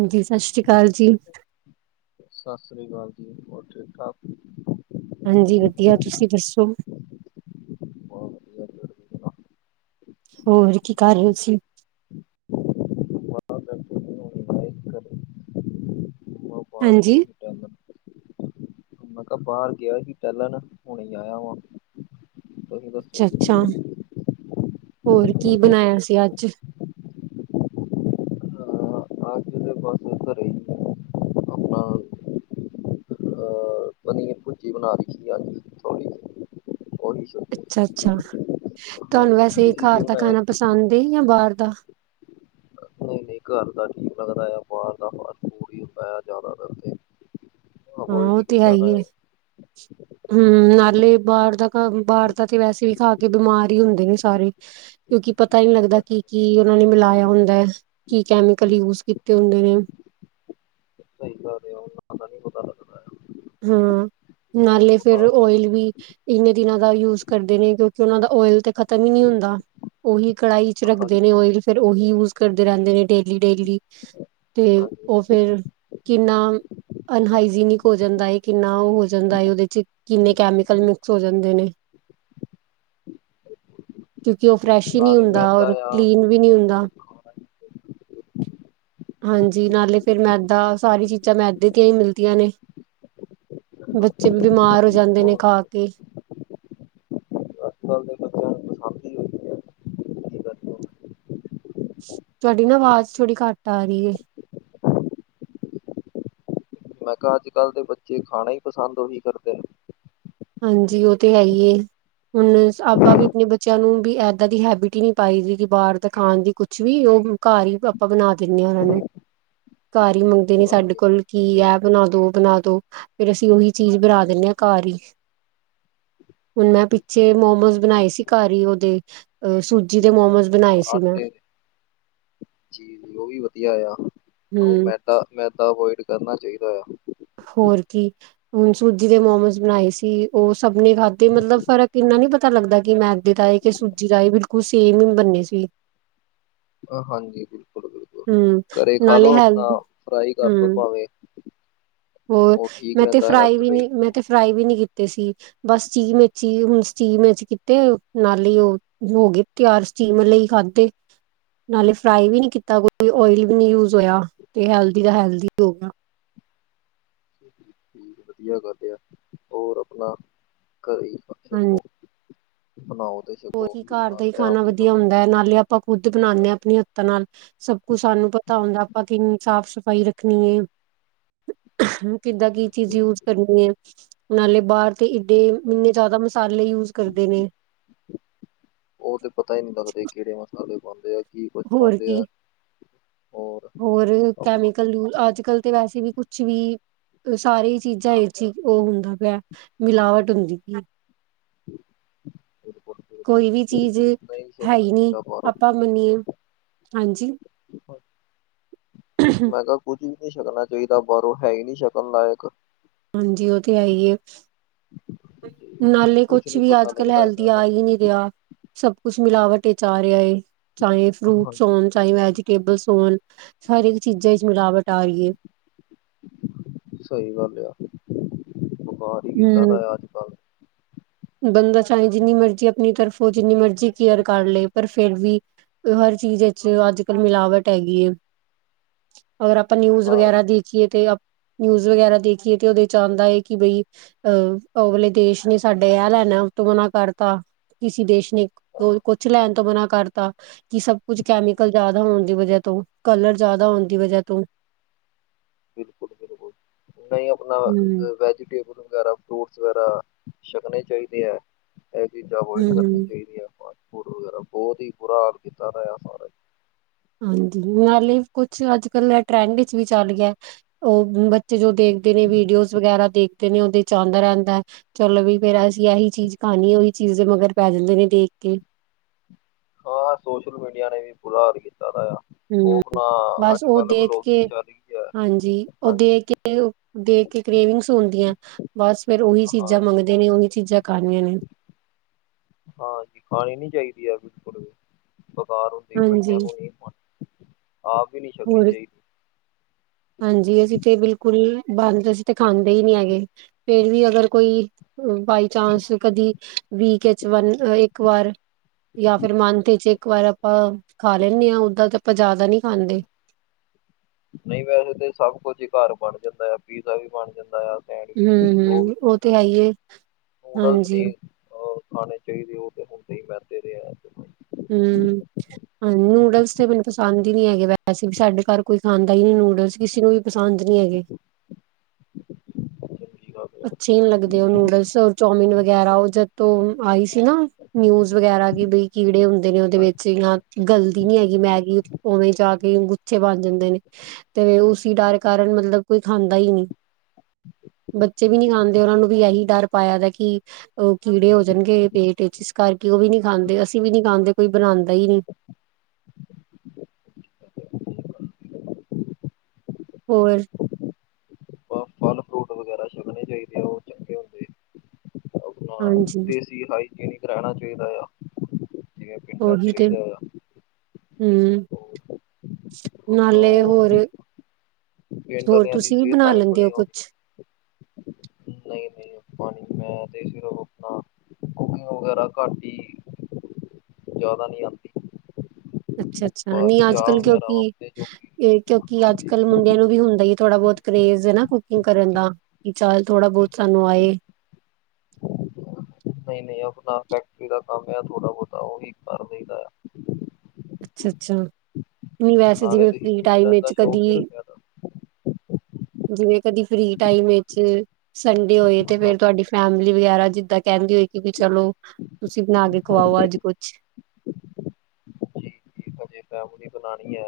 ਹਾਂਜੀ, ਸਤਿ ਸ਼੍ਰੀ ਅਕਾਲ ਜੀ। ਸਤਿ ਸ੍ਰੀ ਅਕਾਲ ਜੀ ਹੋਰ ਠੀਕ ਠਾਕ ਹਾਂਜੀ ਵਧੀਆ ਤੁਸੀਂ ਦੱਸੋ ਬਹੁਤ ਵਧੀਆ ਤੁਸੀਂ ਸੁਣਾਓ? ਹੋਰ ਕੀ ਕਰ ਰਹੇ ਹੋ ਤੁਸੀਂ ਨੂੰ [unintelligible] ਰਿਵਾਾਇਤ ਕਰ ਹਾਂਜੀ [inaudible] ਮੈਂ ਕਿਹਾ ਬਾਹਰ ਗਿਆ ਸੀ ਪਹਿਲਾਂ ਨਾ ਹੁਣੇ ਆਇਆ ਵਾ ਅੱਛਾ ਅੱਛਾ ਹੋਰ ਕੀ ਬਣਾਇਆ ਸੀ ਅੱਜ ਅਜ ਦੇ ਪਾਸ ਘਰ ਆਪਣਾ ਅਹ ਪਨੀਰ ਭੁਜੀ ਬਣਾ ਰਖੀ ਅ ਥੋੜੀ ਉਓਹੀ ਅੱਛਾ ਅੱਛਾ, ਤੁਹਾਨੂੰ ਵੈਸੇ ਤੁਸੀਂ ਕੀ ਘਰ ਦਾ ਬਣਾਇਆ ਖਾਣਾ ਪਸੰਦ ਜਾਂ ਬਾਹਰ ਦਾ। ਨਹੀਂ ਘਰ ਦਾ ਠੀਕ ਲੱਗਦਾ ਆ ਬਾਹਰ ਦਾ ਫਸ ਫੂਡ ਹੀ ਪ ਜ਼ਿਆਦਾ ਦੇ। ਹਾਂ, ਉਹ ਤੇ ਹੈ ਹੀ ਹੈ। ਹਮ ਨਾਲੇ ਬਾਹਰ ਦਾ ਬਾਹਰ ਦਾ ਤੇ ਵੈਸੇ ਵੀ ਖਾ ਕੇ ਬਿਮਾਰ ਹੀ ਹੁੰਦੇ ਨੇ ਸਾਰੇ ਕਿਉਕਿ ਪਤਾ ਹੀ ਨਹੀਂ ਲੱਗਦਾ ਹਾਂਜੀ ਕੀ ਕੀ ਉਹਨਾਂ ਨੇ ਮਿਲਾਇਆ ਹੁੰਦਾ ਹੈ ਕੀ ਕੈਮੀਕਲ ਯੂਜ ਕੀਤੇ ਹੁੰਦੇ ਨੇ ਕਹੀ ਸਕਦੇ ਹੋ ਤਾਂ ਨੀ ਪਤਾ ਲੱਗਦਾ ਆ ਹਾਂ ਬਹੁਤ ਨਾਲੇ ਫੇਰ ਬੇਕਾਰ ਜਾ ਓਇਲ ਵੀ ਇੰਨੇ ਦਿਨਾਂ ਦਾ ਯੂਜ ਕਰਦੇ ਨੇ ਕਿਉਂਕਿ ਉਹਨਾਂ ਦਾ ਓਇਲ ਤੇ ਖਤਮ ਈ ਨਹੀਂ ਹੁੰਦਾ ਓਹੀ ਕੜਾਹੀ ਚ ਹਾਂਜੀ ਰੱਖਦੇ ਨੇ ਓਇਲ ਫਿਰ ਉਹੀ ਯੂਜ ਕਰਦੇ ਰਹਿੰਦੇ ਨੇ ਡੇਲੀ ਡੇਲੀ ਤੇ ਹਾਂਜੀ ਉਹ ਹਾਂਜੀ ਫੇਰ ਕਿੰਨਾ ਅਨਹਾਈਜ਼ਨ ਕੋਚ ਜਾਂਦਾ ਹੈਏ ਕਿੰਨਾ ਉਹ ਹੋ ਜਾਂਦਾ ਉਹਦੇ ਚ ਕਿੰਨੇ ਕੈਮੀਕਲ ਮਿਕਸ ਹੋ ਜਾਂਦੇ ਨੇ [inaudible] ਕਿਉਂਕਿ ਉਹ ਫਰੈਸ਼ ਹੀ ਨਹੀਂ ਨਾਲੇ ਹੁੰਦਾ ਮੈਦਾ ਔਰ ਆ ਕਲੀਨ ਵੀ ਨਹੀਂ ਹੁੰਦਾ ਖਾਣਾ ਹਾਂਜੀ ਨਾਲੇ ਫੇਿਰ ਮੈਦਾ ਸਾਰੀ ਚੀਜ਼ਾਂ ਮੈਦੇ ਦੀਆਂ ਹੀ ਮਿਲਦੀਆਂ ਨੇ ਬੱਚੇ ਵੀ ਬਿਮਾਰ ਹੋ ਜਾਂਦੇ ਨੇ ਬਹੁਤ ਖਾ ਕੇ [unintelligible] ਹੀ ਹੋਈ ਹੈ ਕੀ ਕਰੀਏ ਤੁਹਾਡੀ ਨਾ ਆਵਾਜ਼ ਥੋੜੀ ਘੱਟ ਆ ਰਹੀ ਏ ਮੈਂ ਕਿਹਾ ਅੱਜ ਕੱਲ੍ਹ ਦੇ ਬੱਚੇ ਖਾਣਾ ਹੀ ਪਸੰਦ ਉਹੀ ਕਰਦੇ ਨੇ ਹਾਂਜੀ ਉਹ ਤੇ ਹੈ ਈ ਏ ਹੁਣ ਆਪ ਵੀ ਆਪਣੇ ਬੱਚਿਆਂ ਨੂੰ ਵੀ ਏਦਾਂ ਦੀ ਹੈਬਿਟ ਹੀ ਨੀ ਪਾਈ ਬਾਹਰ ਤਾਂ ਖਾਣ ਦੀ ਕੁਛ ਵੀ ਉਹ ਘਰ ਹੀ ਆਪਾਂ ਬਣਾ ਦਿੰਦੇ ਹਾਂ ਉਹਨਾਂ ਨੂੰ ਘਰ ਹੀ ਮੰਗਦੇ ਨੇ ਸਾਡੇ ਹਾਂਜੀ ਕੋਲ ਕਿ ਇਹ ਬਣਾ ਦੋ ਉਹ ਬਣਾ ਦੋ ਫੇਰ ਅਸੀਂ ਓਹੀ ਚੀਜ਼ ਬਣਾ ਦਿੰਦੇ ਹਾਂ ਘਰ ਹੀ ਹੁਣ ਮੈਂ ਪਿੱਛੇ ਮੋਮੋਸ ਬਣਾਏ ਸੀ ਘਰ ਹੀ ਉਹਦੇ ਸੂਜੀ ਦੇ ਮੋਮੋਜ਼ ਆਟੇ ਜੀ ਜੀ ਉਹ ਵੀ ਵਧੀਆ ਆਇਆ ਹਮ ਮੈਂ ਮੈਦਾ ਅਵੋਇਡ ਕਰਨਾ ਚਾਹੀਦਾ ਆ ਹੋਰ ਕੀ ਹੁਣ ਸੂਜੀ ਦੇ ਮੋਮੋਸ ਬਣਾਏ ਸੀ ਉਹ ਸਭ ਨੇ ਖਾਧੇ ਮਤਲਬ ਫਰਕ ਇੰਨਾ ਨੀ ਪਤਾ ਪਤਾ ਲੱਗਦਾ ਕਿ ਮੈਦੇ ਦਾ ਏ ਕਿ ਸੂਜੀ ਦਾ ਏ ਬਿਲਕੁਲ ਸੇਮ ਈ ਬੰਨੇ ਸੀ ਹਾਂਜੀ ਬਿਲਕੁਲ ਬਿਲਕੁਲ ਹਮ ਘਰੇ ਨਾਲੇ ਖਾਾਲੋ ਹੈਲ ਆਪਣਾ ਫਰਾਈ ਕਰ ਲੋ ਹੂੰ, ਭਾਵੇਂ ਹੋਰ ਉਹ ਠੀਕ ਮੈਂ ਤੇ ਰਹਿੰਦਾ ਫਰਾਈ ਹੈਲਥ ਵੀ ਲਈ ਨੀ ਮੈਂ ਤੇ ਫਰਾਈ ਵੀ ਨੀ ਕੀਤੇ ਸੀ ਬਸ ਸਟੀਮ ਹੀ ਹੁਣ ਸਟੀਮ ਤੇ ਨਾਲ ਹੀ ਉਹ ਹੋ ਗ ਤਿਆਰ [unintelligible] ਲਈ ਖਾਧੇ ਨਾਲੇ ਫਰਾਈ ਵੀ ਨੀ ਕੀਤਾ ਕੋਈ ਓਇਲ ਵੀ ਨ ਯੂਜ ਹੋਇਆ ਤੇ ਹੈਲਦੀ ਦਾ ਹੈਲਦੀ ਹੋ ਗਿਆ ਠੀਕ ਵਧੀਆ ਕਰਦੇ ਆ ਹੋਰ ਆਪਣਾ ਘਰੇ ਹੀ ਹਾਂਜੀ ਛਕੋ ਬਣਾਓ ਦੇ ਹੋਰ ਕੀ ਘਰ ਦਾ ਹੀ ਖਾਣਾ ਵਧੀਆ ਹੁੰਦਾ ਏ। ਨਾਲੇ ਆਪਾਂ ਖੁੱਦ ਬਣਾਉਂਦੇ ਹਾਂ। ਹਾਂਜੀ, ਆਪਣੀ ਹੱਥਾਂ ਨਾਲ ਸਭ ਕੁਛ ਸਾਨੂੰ ਪਤਾ ਹੁੰਦਾ। ਆਪਾਂ ਕਿੰਨੀ ਸਾਫ਼ ਸਫ਼ਾਈ ਰੱਖਣੀ ਹੈ। ਕਿੱਦਾਂ ਕੀ ਚੀਜ਼ ਬਿਲਕੁਲ, ਯੂਜ ਬਿਲਕੁਲ। ਕਰਨੀ ਹੈ। ਨਾਲੇ ਬਾਹਰ ਤੇ ਏਡੇ, ਇੰਨੇ ਜ਼ਿਆਦਾ ਮਸਾਲੇ ਯੂਜ ਕਰਦੇ ਨੇ। ਉਹ ਤੇ ਪਤਾ ਹੀ ਨਹੀਂ ਲੱਗਦੇ ਕਿਹੜੇ ਮਸਾਲੇ ਪਾਉਂਦੇ ਆ। ਕੀ ਕੁਛ ਹੋਰ ਪਾਉਂਦੇ ਕੀ ਆ। ਹੋਰ- ਹੋਰ, ਆਪਣਾ ਕੈਮੀਕਲ ਯੂ, ਅੱਜ ਕੱਲ ਤੇ ਵੈਸੇ ਵੀ ਕੁਛ, ਵੀ ਸਾਰੀ ਚੀਜ਼ਾਂ ਤਾਂ ਵਿਚ ਹੀ ਉਹ ਹੁੰਦਾ ਪਿਆ। ਮਿਲਾਵਟ ਹੁੰਦੀ ਪਈ। [inaudible] ਬਿਲਕੁਲ ਕੋਈ ਵੀ ਚੀਜ਼, ਨਹੀਂ ਹੈ ਛਕਣਾ ਹੀ ਨਹੀਂ ਚਾਹੀਦਾ ਬਾਹਰੋਂ ਆਪਾਂ ਮੰਨੀਏ। ਹਾਂਜੀ। ਮੈਂ ਕਿਹਾ ਕੁੱਝ ਵੀ ਨਹੀਂ ਛਕਣਾ ਚਾਹੀਦਾ ਬਾਹਰੋਂ ਹੈ ਹੀ ਨਹੀਂ ਛਕਣ ਲਾਇਕ। ਹਾਂਜੀ। ਉਹ ਤੇ ਹੈ ਈ ਏ। ਨਾਲੇ ਕੁਛ ਨੀ ਵੀ ਪਤਾ ਅੱਜ ਕੱਲ ਲੱਗਦਾ ਹੈਲਦੀ ਇਹਨਾਂ ਦਾ ਆ ਹੀ ਨਹੀਂ ਰਿਹਾ ਸਭ ਕੁਛ ਮਿਲਾਵਟ ਵਿਚ ਆ ਰਿਹਾ ਏ ਚਾਹੇ ਹਾਂ, ਫਰੂਟਸ ਹੋਣ ਚਾਹੇ ਵੈ ਟੇਬਲ ਸੋਨ ਹਰੇਕ ਚੀਜ਼ਾਂ ਵਿਚ ਮਿਲਾਵਟ ਆ ਰਹੀ ਏ ਸਹੀ ਗੱਲ ਆ ਬੁਖਾਰ ਹੀ ਕਿੱਦਾਂ ਹਮ ਦਾ ਅੱਜ ਕੱਲ ਬੰਦਾ ਚਾਹੇ ਜਿੰਨੀ ਮਰਜ਼ੀ ਆਪਣੀ ਤਰਫੋਂ ਜਿੰਨੀ ਮਰਜ਼ੀ ਕੇਅਰ ਕਰ ਲਏ ਪਰ ਫੇਰ ਵੀ ਹਰ ਚੀਜ਼ ਵਿੱਚ, ਅੱਜ ਕਲ ਮਿਲਾਵਟ ਹੈਗੀ ਏ [inaudible] [inaudible] ਹੋਰ ਆਪਾਂ, ਨਿਊਜ਼ ਹਾਂ ਵਗੈਰਾ ਦੀ ਜੀ ਤੇ ਨਿਊਜ਼ ਵਗੈਰਾ ਦੇਖੀਏ ਤੇ ਉਹਦੇ ਚ ਆਉਂਦਾ ਹੈ। ਕਿ ਬਈ ਅਹ ਅਗਲੇ ਦੇਸ਼ ਨੇ ਸਾਡੇ ਦੇਣਾ ਲੈਣਾ ਤੋਂ ਮਨਾ ਕਰਤਾ। ਕਿਸੇ ਦੇਸ਼ ਨੇ ਹਾਂ ਕੁਛ ਲੈਣ ਤੋਂ ਮਨਾ, ਕਰਤਾ ਜਿ ਸਭ ਕੁਝ ਕੈਮੀਕਲ ਜ਼ਿਆਦਾ ਹੋਣ ਦੀ ਵਜ੍ਹਾ ਤੋਂ, ਕਲਰ ਜ਼ਿਆਦਾ ਹੋਣ ਦੀ ਵਜ੍ਹਾ, ਤੋਂ ਬਿਲਕੁਲ -ਬਿਲਕੁਲ ਨਹੀਂ, ਆਪਣਾ ਹਮ ਵੈਜੀਟੇਬਲ ਵਗੈਰਾ, ਫਰੂਟਸ ਵਗੈਰਾ, ਛਕਣੇ ਚਾਹੀਦੇ ਆ। ਇਹ ਚੀਜ਼ਾਂ, ਅਵੋਇਡ ਹਮ ਕਰਨੀਆਂ ਹਮ ਚਾਹੀਦੀਆਂ ਆਪ ਨੂੰ, ਫੂਡ ਵਗੈਰਾ ਬਹੁਤ ਹੀ ਬੁਰਾ ਹਾਲ ਕੀਤਾ, ਰਿ ਸਾਰੇ ਹਾਂਜੀ, ਨਾਲੇ ਕੁਛ ਅੱਜ ਕੱਲ ਟਰੈਂਡ ਵਿੱਚ ਵੀ ਚੱਲ ਗਿਆ। ਉਹ ਬੱਚੇ ਜੋ ਦੇਖਦੇ ਨੇ ਵੀਡੀਓਜ਼ ਵਗੈਰਾ, ਦੇਖਦੇ ਨੇ ਉਹਦੇ ਚ ਆਉਂਦਾ ਰਹਿੰਦਾ, ਹੈ ਚਲੋ ਵੀ, ਫੇਰ ਅਸੀਂ ਇਹੀ ਚੀਜ਼ ਖਾਣੀ, ਉਹੀ ਚੀਜ਼ ਦੇ ਮਗਰ ਪੈ ਜਾਂਦੇ ਨੇ ਦੇਖ ਕੇ ਹਾਂ, ਸੋਸ਼ਲ ਮੀਡੀਆ ਨੇ ਵੀ ਬੁਰਾ ਹਰ ਕੀਤਾ ਦਾ, ਆ ਉਹ ਹੂੰ। ਆਪਣਾ, ਬਸ ਅੱਜ ਉਹ ਕੱਲ੍ਹ ਅਵ ਦੇਖ ਲੋਕ ਕੇ ਜਯਦੀ ਹਾਂਜੀ, ਉਹ ਦੇ ਕੇ ਦੇ ਕੇ ਕਰੇਵਿੰਗ ਸੁੰਦੀਆਂ ਬਸ ਫੇਰ, ਉਹੀ ਹਾਂ ਚੀਜ਼ਾਂ ਮੰਗਦੇ ਨੇ, ਉਹੀ ਚੀਜ਼ ਖਾਂਦੇ ਨੇ ਹਾਂਜੀ, ਖਾਣੀ ਨਈ ਚਾਹੀਦੀ ਅ ਬਿਲਕੁਲ, ਬੇਕਾਰ ਹੁੰਦੀ, ਹਾਂਜੀ ਬੱਚਿਆਂ ਨੂੰ ਨਹੀਂ ਆਪ ਈ ਨਹੀਂ, ਛਕਣੀ ਹੋਰ ਚਾਹੀਦੀ। ਹਾਂਜੀ, ਅਸੀਂ ਤੇ ਬਿਲਕੁਲ ਏ ਚੀਜ਼ ਅਸੀਂ ਤੇ ਖਾਂਦੇ, ਹੀ ਨਹੀਂ ਹੈਗੇ। ਫੇਰ ਵੀ ਅਗਰ ਕੋਈ ਬਾਈ ਚਾਂਸ, ਕਦੀ ਵੀਕ ਚ' ਇੱਕ ਵਾਰ ਜਾਂ ਫਿਰ, ਮੰਥ ਚ ਇੱਕ ਵਾਰ, ਆਪਾਂ ਖਾ ਲੈਂਣੇ ਹਾਂ। ਓਦਾਂ ਤੇ ਆਪਾਂ ਜ਼ਿਆਦਾ ਨੀ, ਖਾਂਦੇ ਨਹੀਂ ਵੈਸੇ ਤਾਂ, ਸਭ ਕੁਝ ਹੀ ਘਰ ਬਣ ਜਾਂਦਾ ਆ, ਪੀਜ਼ਾ ਵੀ ਬਣ ਜਾਂਦਾ, ਆ ਸੈਂਡਵਿਚ ਹੁੰ ਵੀ ਜੋ ਵੀ ਹੁੰ ਉਹ ਕੁ ਤੇ ਹੈ ਹੀ ਏ, ਹਾਂਜੀ ਅ ਖਾਣੇ ਚਾਹੀਦੇ ਉਹ ਤੇ ਹੁੰਦੇ ਹੀ ਮੈਦੇ ਦੇ ਅ ਹੁੰ ਹਾਂ, ਨੂਡਲਸ ਤੇ ਮੈਨੂੰ ਪਸੰਦ ਹੀ ਨੀ ਹੈਗੇ, ਵੈਸੇ ਵੀ ਸਾਡੇ ਘਰ ਕੋਈ ਖਾਂਦਾ ਹੀ ਨੀ ਨੂਡਲਸ, ਕਿਸੇ ਨੂੰ ਵੀ ਪਸੰਦ, ਨਹੀਂ ਹੈਗੇ। ਸਤਿ ਸ੍ਰੀ ਅਕਾਲ। ਅੱਛੇ ਨਹੀਂ ਲੱਗਦੇ ਉਹਨੂੰ ਨੂਡਲਸ, ਚੌਮਿਨ, ਵਗੈਰਾ ਉਹ ਜਦੋਂ ਤੋਂ ਆਈ ਸੀ। ਨਾ ਜੂਸ ਵਗੈਰਾ ਕਿ ਬੀ ਕੀੜੇ ਹੁੰਦੇ ਨੇ, ਉਹਦੇ ਹਾਂ ਵਿੱਚ ਜਾਂ ਗਲਦੀ ਨਈ ਹੈਗੀ ਮੈਗੀ, ਉਵੇਂ ਜਾ ਕੇ ਗੁੱਛੇ ਬਣ ਜਾਂਦੇ ਨੇ ਤੇ ਉਸੀ ਡਰ ਕਾਰਨ, ਮਤਲਬ ਕੋਈ ਖਾਂਦਾ ਹੀ ਨਹੀਂ ਬੱਚੇ ਵੀ ਨਹੀਂੀ ਖਾਾਂਦੇ, ਉਹਨਾਂ ਨੂੰ ਵੀ ਇਹੀ ਡਰ ਪਾਇਆ ਦਾ, ਕਿ ਉਹ ਕੀੜੇ ਹੋ ਜਾਣਗੇ ਪੇਟ ਵਿਚ, ਇਸ ਕਰਕੇ ਉਹ ਵੀ ਨੀ ਖਾਂਦੇ, ਅਸੀਂ ਵੀ ਨੀ ਖਾਂਦੇ ਕੋਈ ਬਣਾਦੇ ਹੀ ਨਈ ਹੋਰ ਫਲ ਫਰੂਟ ਵਗੈਰਾ ਛਗਣੇ ਚਾਹੀਦੇ ਆ ਉਹ ਚੰਗੇ ਹੁੰਦੇ। ਆਪਣਾ ਹਾਂਜੀ ਦੇਸੀ ਹਾਈਕੀਨ ਕ ਰਹਿਣਾ ਚਾਹੀਦਾ ਆ। ਜਿਵੇਂ ਪਿੰਡਾਂ ਚ ਰਹੀਦਾ ਆ। ਹੂੰ, ਉਹ ਆਪਣਾ ਨਾਲੇ ਹੋਰ ਉਹ ਪਿੰਡ ਹੋਰ ਵਾਲਿਆਂ ਦੀ ਤੁਸੀਂ ਵੀ ਬਣਾ ਸਿਹਤਾਂ ਲੈਂਦੇ ਹੋ ਬੜੀਆਂ ਹੁੰਦੀਆਂ ਕੁਛ। ਨਹੀਂ ਨਹੀਂ ਆਪਾਂ ਨੀ ਮੈਂ ਤੇ ਸਿਰਫ ਆਪਣਾ ਕੁਕਿੰਗ ਵਗੈਰਾ ਘੱਟ ਹੀ ਜਿਆਦਾ ਨਈ, ਆਲਸੀ ਅੱਛਾ ਅੱਛਾ ਨਹੀਂ ਅੱਜ ਕੱਲ ਕਿਉਂਕਿ ਜੋ ਕਿ ਕਿਉਂਕਿ ਅੱਜ ਹਾਂਜੀ ਕੱਲ ਮੁੰਡਿਆਂ ਨੂੰ ਵੀ ਹੁੰਦਾ, ਥੋੜਾ ਬਹੁਤ ਕਰੇਜ ਹੈ ਨਾ, ਕੁਕਿੰਗ ਕਰਨ ਦਾ, ਕਿ ਚੱਲ ਥੋੜਾ ਬਹੁਤਾ ਸਾਨੂੰ ਆਏ ਨਹੀਂ ਨਹੀਂ ਆਪਣਾ ਫੈਕਟਰੀ ਦਾ ਕੰਮ, ਆ ਥੋੜਾ ਬਹੁਤਾ ਉਹੀ ਕਰ ਦਈਂ, ਦਾ ਅੱਛਾ ਅੱਛਾ ਨਹੀਂ ਵੈਸੇ ਨਾਲੇ ਜਿਵੇਂ ਹੀ ਫ੍ਰਰੀ ਟਾਈਮ ਫਿਟਨਸ ਦਾ ਵਿੱਚ ਸ਼ੌਕ ਹੋ, ਕਦੀ ਗਿਆ ਜਿਵੇਂ, ਕਦੀ ਫ੍ਰੀ ਟਾਈਮ ਵਿੱਚ ਸੰਡੇ ਹੋਏ, ਤੇ ਫੇਰ ਹਾਂਜੀ ਤੁਹਾਡੀ ਫੈਮਲੀ, ਵਗੈਰਾ ਜਿੱਦਾਂ ਕਹਿੰਦੀ ਹੋਏਗੀ ਕਿ ਚਲੋ ਤੁਸੀਂ ਬਣਾ ਕੇ ਹਾਂਜੀ ਖਵਾਓ, ਅੱਜ? ਜੇ ਫੈਮਿਲੀ ਬਣਾਣੀ ਏ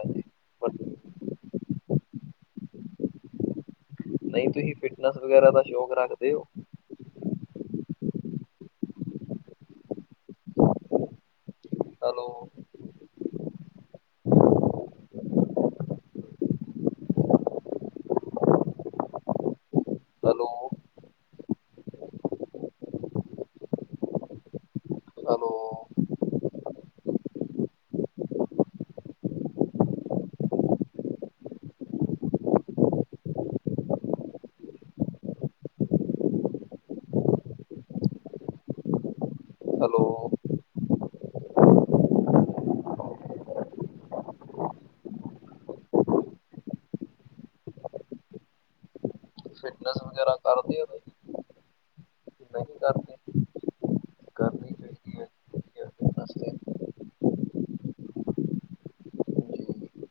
ਨਹੀਂ, ਤੁਸੀਂ ਫਿਟਨੈਸ ਵਗੈਰਾ ਦਾ ਸ਼ੌਕ ਰੱਖਦੇ ਹੋ? Hello hello? Hello hello fitness ਵਗੈਰਾ ਕਰਦੇ ਓ ਕੋਈ। [unintelligible] ਕਰਨੀ ਚਾਹੀਦੀ ਹੈ ਵਧੀਆ ਫਿਟਨੈਸ ਤੇ ਜੀ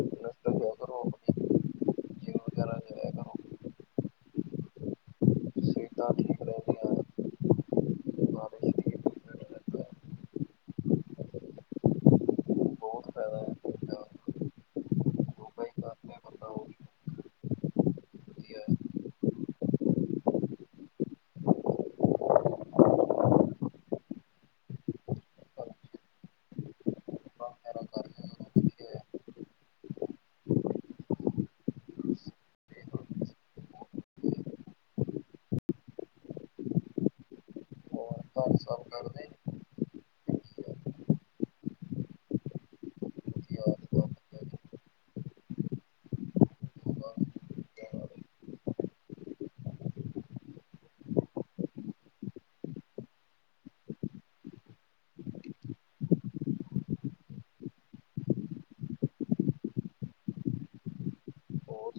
ਫਿਟਨੈਸ ਤਾਂ ਕਿਆ ਕਰੋ ਆਪਣੀ ਜਿੰਮ ਵਗੈਰਾ ਜਾਇਆ ਕਰੋ ਸਿਹਤਾਂ ਠੀਕ ਰਹਿੰਦੀਆਂ ਸਾਰੇ ਸਰੀਰ ਨੂੰ ਫਿਟ ਰਹਿੰਦਾ ਹੈ ਬਹੁਤ ਫਾਇਦਾ ਹੈ ਯੋਗਾ ਹੀ ਕਰਦੇ ਬੰਦਾ ਉਹ ਵੀ ਵਧੀਆ ਹੈ ਵਗੈਰਾ ਕਰਦੇ ਉਹ ਵਧੀਆ ਹੈ ਹੋਰ ਘਰ ਸਭ ਕਰਦੇ ਹੋਰ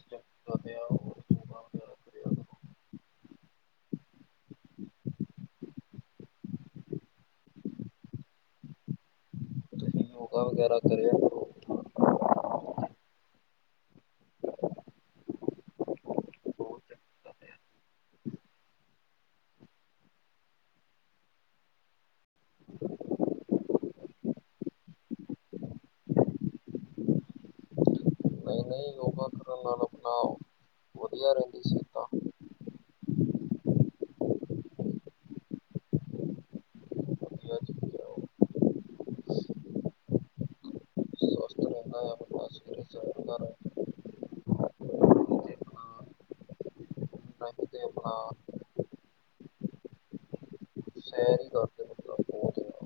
ਕਰਦੇ ਆ ਹੋਰ ਯੋਗਾ ਵਗੈਰਾ ਕਰਿਆ ਕਰੋ। ਤੁਸੀਂ ਯੋਗਾ ਵਗੈਰਾ ਕਰਿਆ ਕਰੋ ਬਹੁਤ ਚੰਗੀ ਗੱਲ ਹੈ। ਇਨਾ ਹੀ ਯੋਗਾ ਕਰਨ ਨਾਲ ਆਪਣਾ ਵਧੀਆ ਰਹਿੰਦੀ ਸੇਹਤਾ। ਵਧੀਆ ਚੀਜ਼ ਹੈ। ਸਵਸਥ [inaudible] ਤੇ ਆਪਣਾ ਹਾਂ। ਸੈਰ ਹੀ ਕਰਦੇ ਬੰਦਾ ਬਹੁਤ ਜ਼ਿਆਦਾ।